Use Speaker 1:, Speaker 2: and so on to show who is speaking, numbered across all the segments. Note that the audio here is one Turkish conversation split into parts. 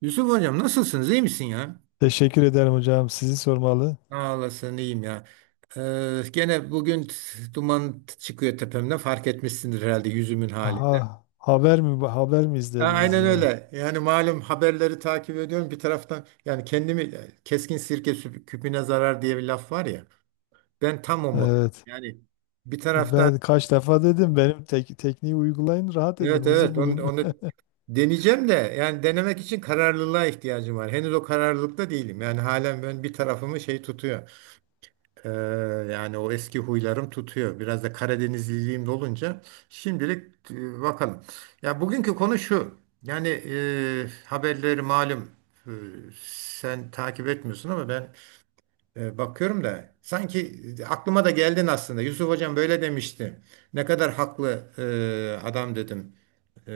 Speaker 1: Yusuf hocam nasılsınız? İyi misin ya?
Speaker 2: Teşekkür ederim hocam. Sizi sormalı.
Speaker 1: Ağlasın iyiyim ya. Gene bugün duman çıkıyor tepemden fark etmişsindir herhalde yüzümün halinde.
Speaker 2: Aha, haber mi
Speaker 1: A-
Speaker 2: izlediniz
Speaker 1: Aynen
Speaker 2: yine?
Speaker 1: öyle. Yani malum haberleri takip ediyorum bir taraftan yani kendimi keskin sirke küpüne zarar diye bir laf var ya. Ben tam o mod.
Speaker 2: Evet.
Speaker 1: Yani bir taraftan
Speaker 2: Ben kaç defa dedim benim tekniği uygulayın, rahat edin,
Speaker 1: evet
Speaker 2: huzur
Speaker 1: evet onu,
Speaker 2: bulun.
Speaker 1: onu deneyeceğim de yani denemek için kararlılığa ihtiyacım var. Henüz o kararlılıkta değilim. Yani halen ben bir tarafımı şey tutuyor. Ee, yani o eski huylarım tutuyor. Biraz da Karadenizliliğim de olunca şimdilik bakalım. Ya bugünkü konu şu. Yani haberleri malum e, sen takip etmiyorsun ama ben bakıyorum da sanki aklıma da geldin aslında. Yusuf Hocam böyle demişti. Ne kadar haklı adam dedim. E,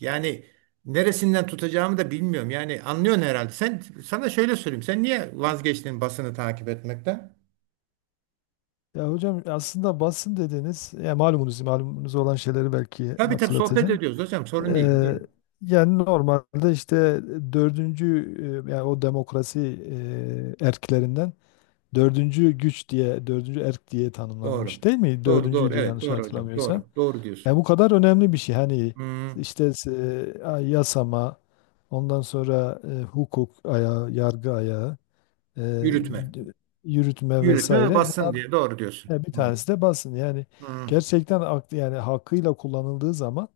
Speaker 1: yani neresinden tutacağımı da bilmiyorum. Yani anlıyorsun herhalde. Sen sana şöyle söyleyeyim. Sen niye vazgeçtin basını takip etmekten?
Speaker 2: Ya hocam aslında basın dediniz. Ya malumunuz olan şeyleri belki
Speaker 1: Tabii tabii sohbet
Speaker 2: hatırlatacağım.
Speaker 1: ediyoruz hocam sorun değil, değil
Speaker 2: Ee,
Speaker 1: mi?
Speaker 2: Yani normalde işte dördüncü, yani o demokrasi erklerinden, dördüncü güç diye, dördüncü erk diye
Speaker 1: Doğru.
Speaker 2: tanımlanmış değil mi?
Speaker 1: Doğru doğru
Speaker 2: Dördüncüydü
Speaker 1: evet
Speaker 2: yanlış
Speaker 1: doğru hocam
Speaker 2: hatırlamıyorsam.
Speaker 1: doğru doğru
Speaker 2: Ya
Speaker 1: diyorsun.
Speaker 2: bu kadar önemli bir şey. Hani
Speaker 1: Hmm,
Speaker 2: işte yasama, ondan sonra hukuk ayağı, yargı ayağı, e,
Speaker 1: yürütme.
Speaker 2: yürütme
Speaker 1: Yürütme ve
Speaker 2: vesaire.
Speaker 1: basın diye
Speaker 2: Bunlardan
Speaker 1: doğru diyorsun.
Speaker 2: bir
Speaker 1: Hmm,
Speaker 2: tanesi de basın. Yani
Speaker 1: hmm.
Speaker 2: gerçekten aklı yani hakkıyla kullanıldığı zaman,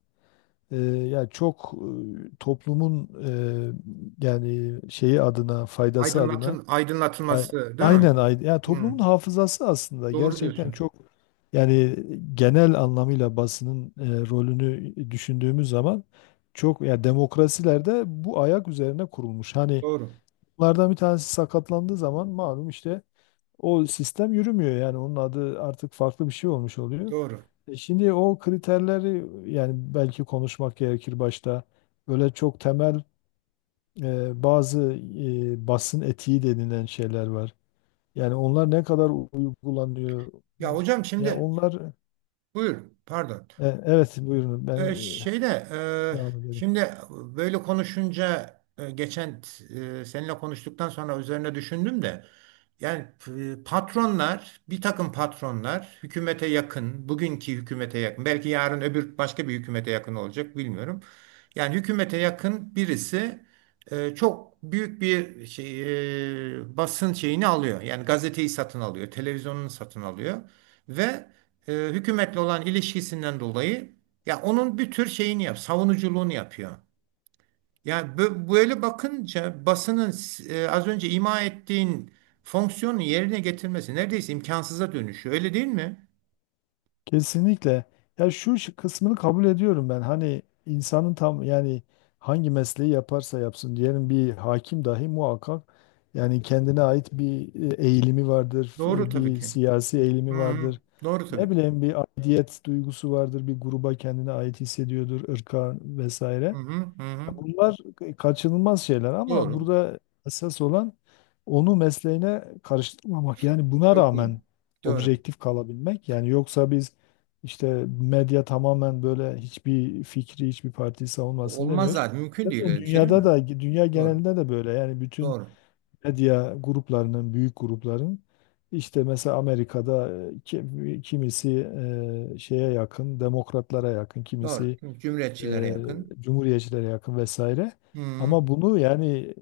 Speaker 2: ya çok, toplumun yani şeyi adına, faydası adına...
Speaker 1: Aydınlatın,
Speaker 2: A-
Speaker 1: aydınlatılması değil mi?
Speaker 2: Aynen, yani
Speaker 1: Hmm,
Speaker 2: toplumun hafızası aslında
Speaker 1: doğru
Speaker 2: gerçekten
Speaker 1: diyorsunuz.
Speaker 2: çok. Yani genel anlamıyla basının rolünü düşündüğümüz zaman, çok ya, demokrasilerde bu ayak üzerine kurulmuş. Hani
Speaker 1: Doğru
Speaker 2: bunlardan bir tanesi sakatlandığı zaman malum işte, o sistem yürümüyor, yani onun adı artık farklı bir şey olmuş oluyor.
Speaker 1: doğru.
Speaker 2: E şimdi o kriterleri, yani belki konuşmak gerekir başta. Böyle çok temel, bazı basın etiği denilen şeyler var. Yani onlar ne kadar uygulanıyor?
Speaker 1: Ya hocam
Speaker 2: Ya
Speaker 1: şimdi
Speaker 2: onlar...
Speaker 1: buyur pardon.
Speaker 2: Evet, buyurun, ben
Speaker 1: Şeyde
Speaker 2: e, devam ederim.
Speaker 1: şimdi böyle konuşunca geçen seninle konuştuktan sonra üzerine düşündüm de yani patronlar bir takım patronlar hükümete yakın bugünkü hükümete yakın belki yarın öbür başka bir hükümete yakın olacak bilmiyorum. Yani hükümete yakın birisi çok büyük bir şey basın şeyini alıyor. Yani gazeteyi satın alıyor, televizyonunu satın alıyor ve hükümetle olan ilişkisinden dolayı ya onun bir tür şeyini savunuculuğunu yapıyor. Ya böyle bakınca basının az önce ima ettiğin fonksiyonu yerine getirmesi neredeyse imkansıza dönüşüyor. Öyle değil mi?
Speaker 2: Kesinlikle. Ya şu kısmını kabul ediyorum ben. Hani insanın tam, yani hangi mesleği yaparsa yapsın diyelim, bir hakim dahi muhakkak yani kendine ait bir eğilimi vardır,
Speaker 1: Doğru tabii
Speaker 2: bir
Speaker 1: ki.
Speaker 2: siyasi
Speaker 1: Hı
Speaker 2: eğilimi
Speaker 1: hı.
Speaker 2: vardır.
Speaker 1: Doğru
Speaker 2: Ne
Speaker 1: tabii ki.
Speaker 2: bileyim, bir aidiyet duygusu vardır, bir gruba kendine ait hissediyordur, ırka
Speaker 1: Hı
Speaker 2: vesaire.
Speaker 1: hı hı,
Speaker 2: Ya
Speaker 1: hı.
Speaker 2: bunlar kaçınılmaz şeyler ama
Speaker 1: Doğru.
Speaker 2: burada esas olan onu mesleğine karıştırmamak. Yani buna
Speaker 1: Çok doğru.
Speaker 2: rağmen
Speaker 1: Doğru.
Speaker 2: objektif kalabilmek. Yani yoksa biz işte medya tamamen böyle hiçbir fikri, hiçbir partiyi savunmasın
Speaker 1: Olmaz
Speaker 2: demiyoruz.
Speaker 1: zaten. Mümkün değil
Speaker 2: Zaten
Speaker 1: öyle bir şey değil
Speaker 2: dünyada
Speaker 1: mi?
Speaker 2: da, dünya
Speaker 1: Doğru.
Speaker 2: genelinde de böyle. Yani bütün
Speaker 1: Doğru.
Speaker 2: medya gruplarının, büyük grupların, işte mesela Amerika'da kimisi şeye yakın, demokratlara yakın,
Speaker 1: Doğru.
Speaker 2: kimisi
Speaker 1: Cumhuriyetçilere
Speaker 2: e,
Speaker 1: yakın.
Speaker 2: cumhuriyetçilere yakın vesaire.
Speaker 1: Hı.
Speaker 2: Ama bunu yani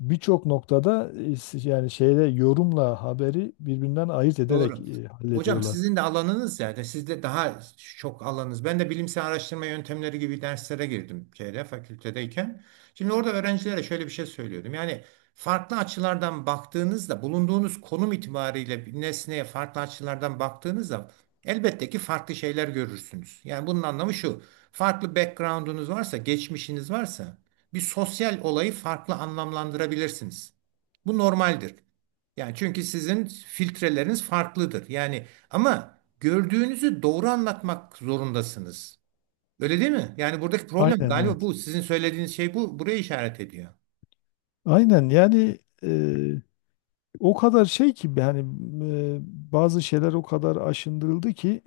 Speaker 2: birçok noktada, yani şeyle, yorumla haberi birbirinden ayırt ederek
Speaker 1: Doğru. Hocam
Speaker 2: hallediyorlar.
Speaker 1: sizin de alanınız yani sizde daha çok alanınız. Ben de bilimsel araştırma yöntemleri gibi derslere girdim şeyde fakültedeyken. Şimdi orada öğrencilere şöyle bir şey söylüyordum. Yani farklı açılardan baktığınızda bulunduğunuz konum itibariyle bir nesneye farklı açılardan baktığınızda elbette ki farklı şeyler görürsünüz. Yani bunun anlamı şu. Farklı background'unuz varsa, geçmişiniz varsa bir sosyal olayı farklı anlamlandırabilirsiniz. Bu normaldir. Yani çünkü sizin filtreleriniz farklıdır. Yani ama gördüğünüzü doğru anlatmak zorundasınız. Öyle değil mi? Yani buradaki problem
Speaker 2: Aynen
Speaker 1: galiba
Speaker 2: evet.
Speaker 1: bu. Sizin söylediğiniz şey bu. Buraya işaret ediyor.
Speaker 2: Aynen yani, e, o kadar şey ki yani, e, bazı şeyler o kadar aşındırıldı ki,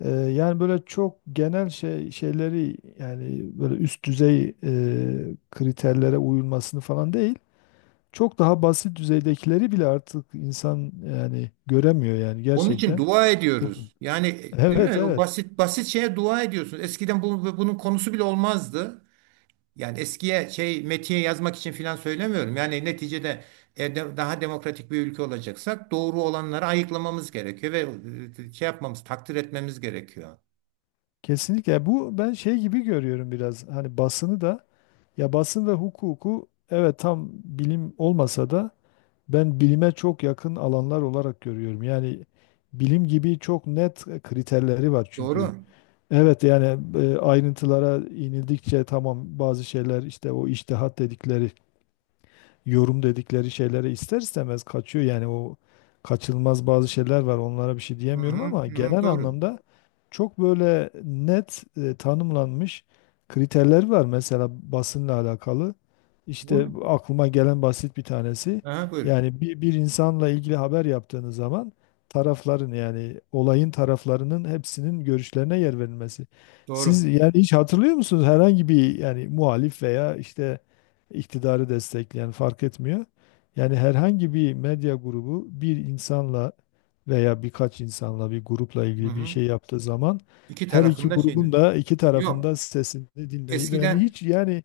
Speaker 2: yani böyle çok genel şey şeyleri, yani böyle üst düzey kriterlere uyulmasını falan değil. Çok daha basit düzeydekileri bile artık insan yani göremiyor, yani
Speaker 1: Onun için
Speaker 2: gerçekten.
Speaker 1: dua
Speaker 2: Çok.
Speaker 1: ediyoruz. Yani değil
Speaker 2: Evet,
Speaker 1: mi? O
Speaker 2: evet.
Speaker 1: basit basit şeye dua ediyorsunuz. Eskiden bunun konusu bile olmazdı. Yani eskiye şey metiye yazmak için filan söylemiyorum. Yani neticede daha demokratik bir ülke olacaksak doğru olanları ayıklamamız gerekiyor ve şey yapmamız, takdir etmemiz gerekiyor.
Speaker 2: Kesinlikle, bu ben şey gibi görüyorum biraz. Hani basını da, ya basın ve hukuku, evet tam bilim olmasa da ben bilime çok yakın alanlar olarak görüyorum. Yani bilim gibi çok net kriterleri var çünkü.
Speaker 1: Doğru.
Speaker 2: Evet yani, ayrıntılara inildikçe tamam bazı şeyler işte o içtihat dedikleri, yorum dedikleri şeylere ister istemez kaçıyor. Yani o kaçılmaz bazı şeyler var. Onlara bir şey
Speaker 1: Hı
Speaker 2: diyemiyorum
Speaker 1: hı,
Speaker 2: ama
Speaker 1: hı hı,
Speaker 2: genel
Speaker 1: doğru.
Speaker 2: anlamda çok böyle net, tanımlanmış kriterler var. Mesela basınla alakalı.
Speaker 1: Burada,
Speaker 2: İşte bu aklıma gelen basit bir tanesi.
Speaker 1: aha, buyurun.
Speaker 2: Yani bir insanla ilgili haber yaptığınız zaman, tarafların yani olayın taraflarının hepsinin görüşlerine yer verilmesi. Siz
Speaker 1: Doğru.
Speaker 2: yani hiç hatırlıyor musunuz, herhangi bir yani muhalif veya işte iktidarı destekleyen fark etmiyor. Yani herhangi bir medya grubu bir insanla veya birkaç insanla, bir grupla
Speaker 1: Hı
Speaker 2: ilgili bir
Speaker 1: hı.
Speaker 2: şey yaptığı zaman,
Speaker 1: İki
Speaker 2: her iki
Speaker 1: tarafında şey ne?
Speaker 2: grubun da iki
Speaker 1: Yok.
Speaker 2: tarafında sesini dinleyip yani,
Speaker 1: Eskiden.
Speaker 2: hiç yani,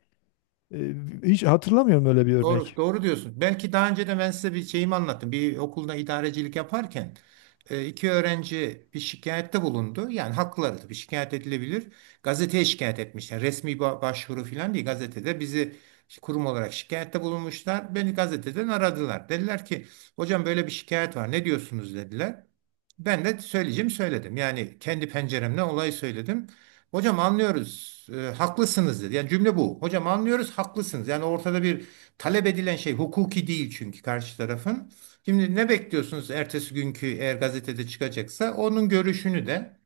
Speaker 2: e, hiç hatırlamıyorum öyle bir
Speaker 1: Doğru,
Speaker 2: örnek.
Speaker 1: doğru diyorsun. Belki daha önce de ben size bir şeyimi anlattım. Bir okulda idarecilik yaparken iki öğrenci bir şikayette bulundu. Yani hakları bir şikayet edilebilir. Gazeteye şikayet etmişler. Resmi başvuru falan değil. Gazetede bizi kurum olarak şikayette bulunmuşlar. Beni gazeteden aradılar. Dediler ki hocam böyle bir şikayet var. Ne diyorsunuz dediler. Ben de söyleyeceğim söyledim. Yani kendi penceremden olayı söyledim. Hocam anlıyoruz. Haklısınız dedi. Yani cümle bu. Hocam anlıyoruz haklısınız. Yani ortada bir talep edilen şey hukuki değil çünkü karşı tarafın. Şimdi ne bekliyorsunuz ertesi günkü eğer gazetede çıkacaksa onun görüşünü de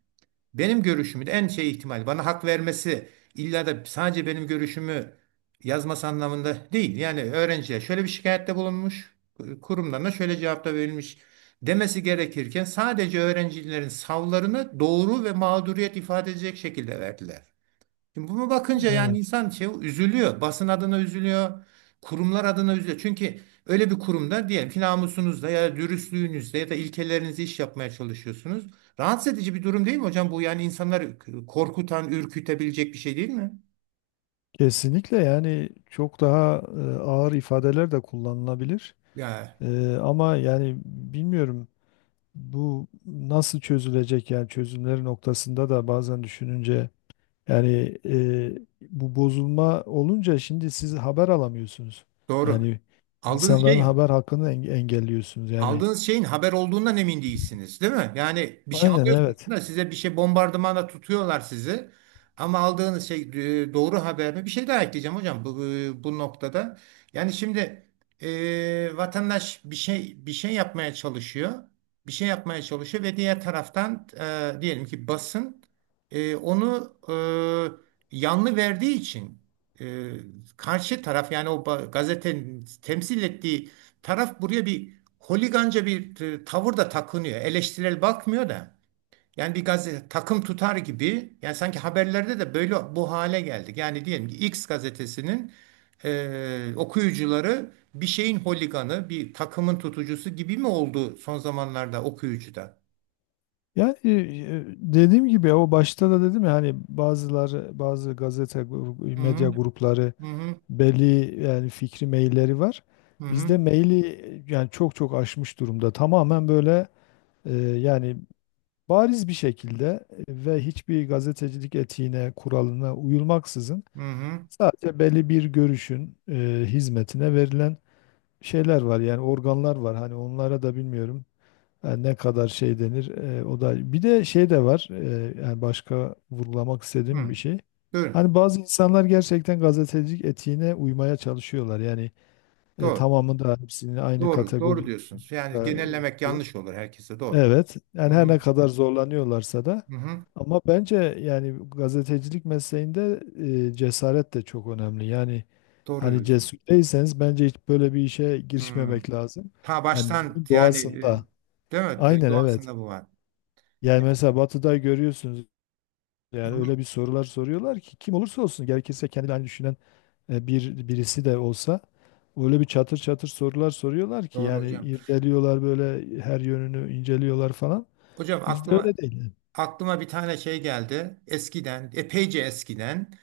Speaker 1: benim görüşümü de en şey ihtimal bana hak vermesi illa da sadece benim görüşümü yazması anlamında değil. Yani öğrenciye şöyle bir şikayette bulunmuş kurumlarına şöyle cevapta verilmiş demesi gerekirken sadece öğrencilerin savlarını doğru ve mağduriyet ifade edecek şekilde verdiler. Şimdi bunu bakınca yani
Speaker 2: Evet.
Speaker 1: insan şey üzülüyor. Basın adına üzülüyor. Kurumlar adına üzülüyor. Çünkü öyle bir kurumda diyelim ki namusunuzda ya da dürüstlüğünüzde ya da ilkelerinizle iş yapmaya çalışıyorsunuz. Rahatsız edici bir durum değil mi hocam? Bu yani insanları korkutan, ürkütebilecek bir şey değil mi?
Speaker 2: Kesinlikle yani çok daha, ağır ifadeler de kullanılabilir.
Speaker 1: Ya
Speaker 2: Ama yani bilmiyorum bu nasıl çözülecek, yani çözümleri noktasında da bazen düşününce... Yani bu bozulma olunca şimdi siz haber alamıyorsunuz.
Speaker 1: doğru.
Speaker 2: Yani
Speaker 1: Aldığınız şey
Speaker 2: insanların
Speaker 1: ya.
Speaker 2: haber hakkını engelliyorsunuz. Yani
Speaker 1: Aldığınız şeyin haber olduğundan emin değilsiniz, değil mi? Yani bir şey
Speaker 2: aynen
Speaker 1: alıyorsunuz
Speaker 2: evet.
Speaker 1: da size bir şey bombardımana tutuyorlar sizi. Ama aldığınız şey doğru haber mi? Bir şey daha ekleyeceğim hocam bu noktada. Yani şimdi vatandaş bir şey yapmaya çalışıyor. Bir şey yapmaya çalışıyor ve diğer taraftan diyelim ki basın onu yanlı verdiği için e, karşı taraf yani o gazetenin temsil ettiği taraf buraya bir holiganca bir tavır da takınıyor. Eleştirel bakmıyor da. Yani bir gazete takım tutar gibi. Yani sanki haberlerde de böyle bu hale geldik. Yani diyelim ki X gazetesinin okuyucuları bir şeyin holiganı, bir takımın tutucusu gibi mi oldu son zamanlarda okuyucuda?
Speaker 2: Yani, dediğim gibi o başta da dedim ya, hani bazıları bazı gazete
Speaker 1: Hı
Speaker 2: medya grupları
Speaker 1: hı hı
Speaker 2: belli, yani fikri mailleri var.
Speaker 1: hı hı
Speaker 2: Bizde maili, yani çok çok aşmış durumda. Tamamen böyle, yani bariz bir şekilde, ve hiçbir gazetecilik etiğine, kuralına uyulmaksızın,
Speaker 1: hı hı,
Speaker 2: sadece belli bir görüşün hizmetine verilen şeyler var, yani organlar var. Hani onlara da bilmiyorum yani ne kadar şey denir. O da bir de şey de var, yani başka vurgulamak istediğim bir
Speaker 1: hı.
Speaker 2: şey.
Speaker 1: Buyurun.
Speaker 2: Hani bazı insanlar gerçekten gazetecilik etiğine uymaya çalışıyorlar, yani
Speaker 1: Doğru.
Speaker 2: tamamı da hepsini aynı
Speaker 1: Doğru.
Speaker 2: kategoride...
Speaker 1: Doğru diyorsunuz. Yani genellemek yanlış olur herkese. Doğru.
Speaker 2: Evet, yani
Speaker 1: Hı
Speaker 2: her
Speaker 1: hı
Speaker 2: ne kadar zorlanıyorlarsa da,
Speaker 1: hı hı.
Speaker 2: ama bence yani gazetecilik mesleğinde cesaret de çok önemli. Yani
Speaker 1: Doğru
Speaker 2: hani
Speaker 1: diyorsun.
Speaker 2: cesur değilseniz bence hiç böyle bir işe
Speaker 1: Hı.
Speaker 2: girişmemek lazım.
Speaker 1: Ta
Speaker 2: Yani
Speaker 1: baştan
Speaker 2: bunun
Speaker 1: yani
Speaker 2: doğasında.
Speaker 1: değil mi?
Speaker 2: Aynen evet.
Speaker 1: Doğasında bu var. Ya,
Speaker 2: Yani mesela Batı'da görüyorsunuz,
Speaker 1: hı,
Speaker 2: yani öyle bir sorular soruyorlar ki kim olursa olsun, gerekirse kendi aynı düşünen bir birisi de olsa, öyle bir çatır çatır sorular soruyorlar ki,
Speaker 1: doğru
Speaker 2: yani
Speaker 1: hocam.
Speaker 2: irdeliyorlar, böyle her yönünü inceliyorlar falan.
Speaker 1: Hocam
Speaker 2: Bizde
Speaker 1: aklıma
Speaker 2: öyle değil.
Speaker 1: aklıma bir tane şey geldi. Eskiden, epeyce eskiden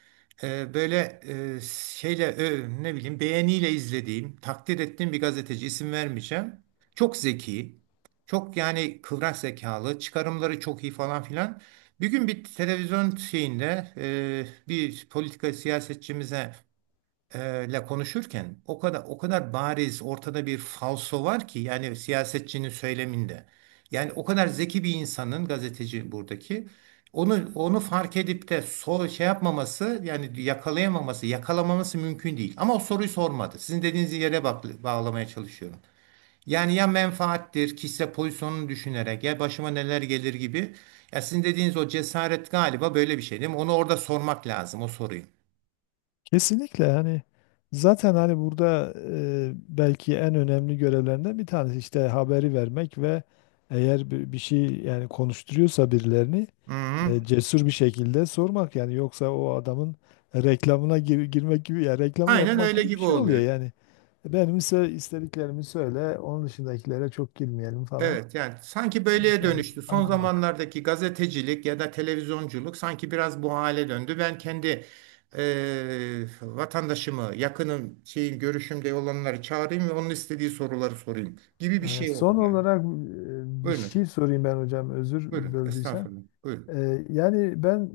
Speaker 1: böyle şeyle ne bileyim beğeniyle izlediğim, takdir ettiğim bir gazeteci isim vermeyeceğim. Çok zeki, çok yani kıvrak zekalı, çıkarımları çok iyi falan filan. Bir gün bir televizyon şeyinde bir politika siyasetçimize ile konuşurken o kadar o kadar bariz ortada bir falso var ki yani siyasetçinin söyleminde. Yani o kadar zeki bir insanın gazeteci buradaki onu fark edip de şey yapmaması yani yakalayamaması, yakalamaması mümkün değil. Ama o soruyu sormadı. Sizin dediğiniz yere bak, bağlamaya çalışıyorum. Yani ya menfaattir, kişisel pozisyonunu düşünerek ya başıma neler gelir gibi. Ya sizin dediğiniz o cesaret galiba böyle bir şey değil mi? Onu orada sormak lazım o soruyu.
Speaker 2: Kesinlikle, hani zaten hani burada belki en önemli görevlerinden bir tanesi işte haberi vermek ve eğer bir şey yani konuşturuyorsa birilerini,
Speaker 1: Hı hı.
Speaker 2: cesur bir şekilde sormak. Yani yoksa o adamın reklamına girmek gibi, ya reklamı
Speaker 1: Aynen
Speaker 2: yapmak
Speaker 1: öyle
Speaker 2: gibi bir
Speaker 1: gibi
Speaker 2: şey oluyor
Speaker 1: oluyor.
Speaker 2: yani. Benim ise istediklerimi söyle, onun dışındakilere çok girmeyelim falan.
Speaker 1: Evet yani sanki böyleye
Speaker 2: İnsanı
Speaker 1: dönüştü. Son
Speaker 2: kandırmak.
Speaker 1: zamanlardaki gazetecilik ya da televizyonculuk sanki biraz bu hale döndü. Ben kendi vatandaşımı, yakınım, şeyim, görüşümde olanları çağırayım ve onun istediği soruları sorayım gibi bir
Speaker 2: Evet,
Speaker 1: şey oldu.
Speaker 2: son
Speaker 1: Yani.
Speaker 2: olarak bir
Speaker 1: Buyurun hocam.
Speaker 2: şey sorayım ben hocam, özür
Speaker 1: Buyurun.
Speaker 2: böldüysem.
Speaker 1: Estağfurullah. Buyurun.
Speaker 2: Yani ben,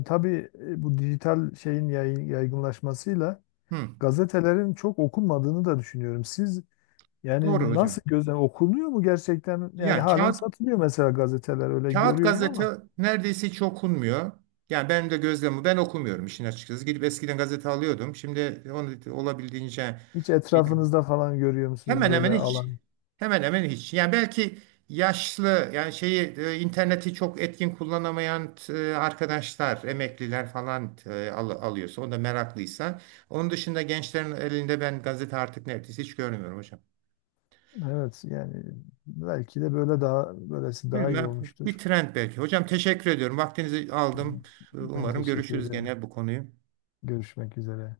Speaker 2: tabii, bu dijital şeyin yaygınlaşmasıyla
Speaker 1: Hı,
Speaker 2: gazetelerin çok okunmadığını da düşünüyorum. Siz
Speaker 1: doğru
Speaker 2: yani
Speaker 1: hocam.
Speaker 2: nasıl gözlem, okunuyor mu gerçekten? Yani
Speaker 1: Ya
Speaker 2: halen
Speaker 1: kağıt
Speaker 2: satılıyor mesela gazeteler, öyle
Speaker 1: kağıt
Speaker 2: görüyorum
Speaker 1: gazete
Speaker 2: ama
Speaker 1: neredeyse hiç okunmuyor. Yani benim de gözlemim ben okumuyorum işin açıkçası. Gidip eskiden gazete alıyordum. Şimdi onu olabildiğince.
Speaker 2: hiç etrafınızda falan görüyor musunuz
Speaker 1: Hemen hemen
Speaker 2: böyle
Speaker 1: hiç.
Speaker 2: alan?
Speaker 1: Hemen hemen hiç. Yani belki yaşlı yani şeyi interneti çok etkin kullanamayan arkadaşlar, emekliler falan alıyorsa, o da meraklıysa. Onun dışında gençlerin elinde ben gazete artık neredeyse hiç görmüyorum hocam.
Speaker 2: Evet yani belki de böyle, daha böylesi daha iyi
Speaker 1: Bilmem. Bir
Speaker 2: olmuştur.
Speaker 1: trend belki. Hocam teşekkür ediyorum. Vaktinizi aldım.
Speaker 2: Ben
Speaker 1: Umarım
Speaker 2: teşekkür
Speaker 1: görüşürüz
Speaker 2: ederim.
Speaker 1: gene bu konuyu.
Speaker 2: Görüşmek üzere.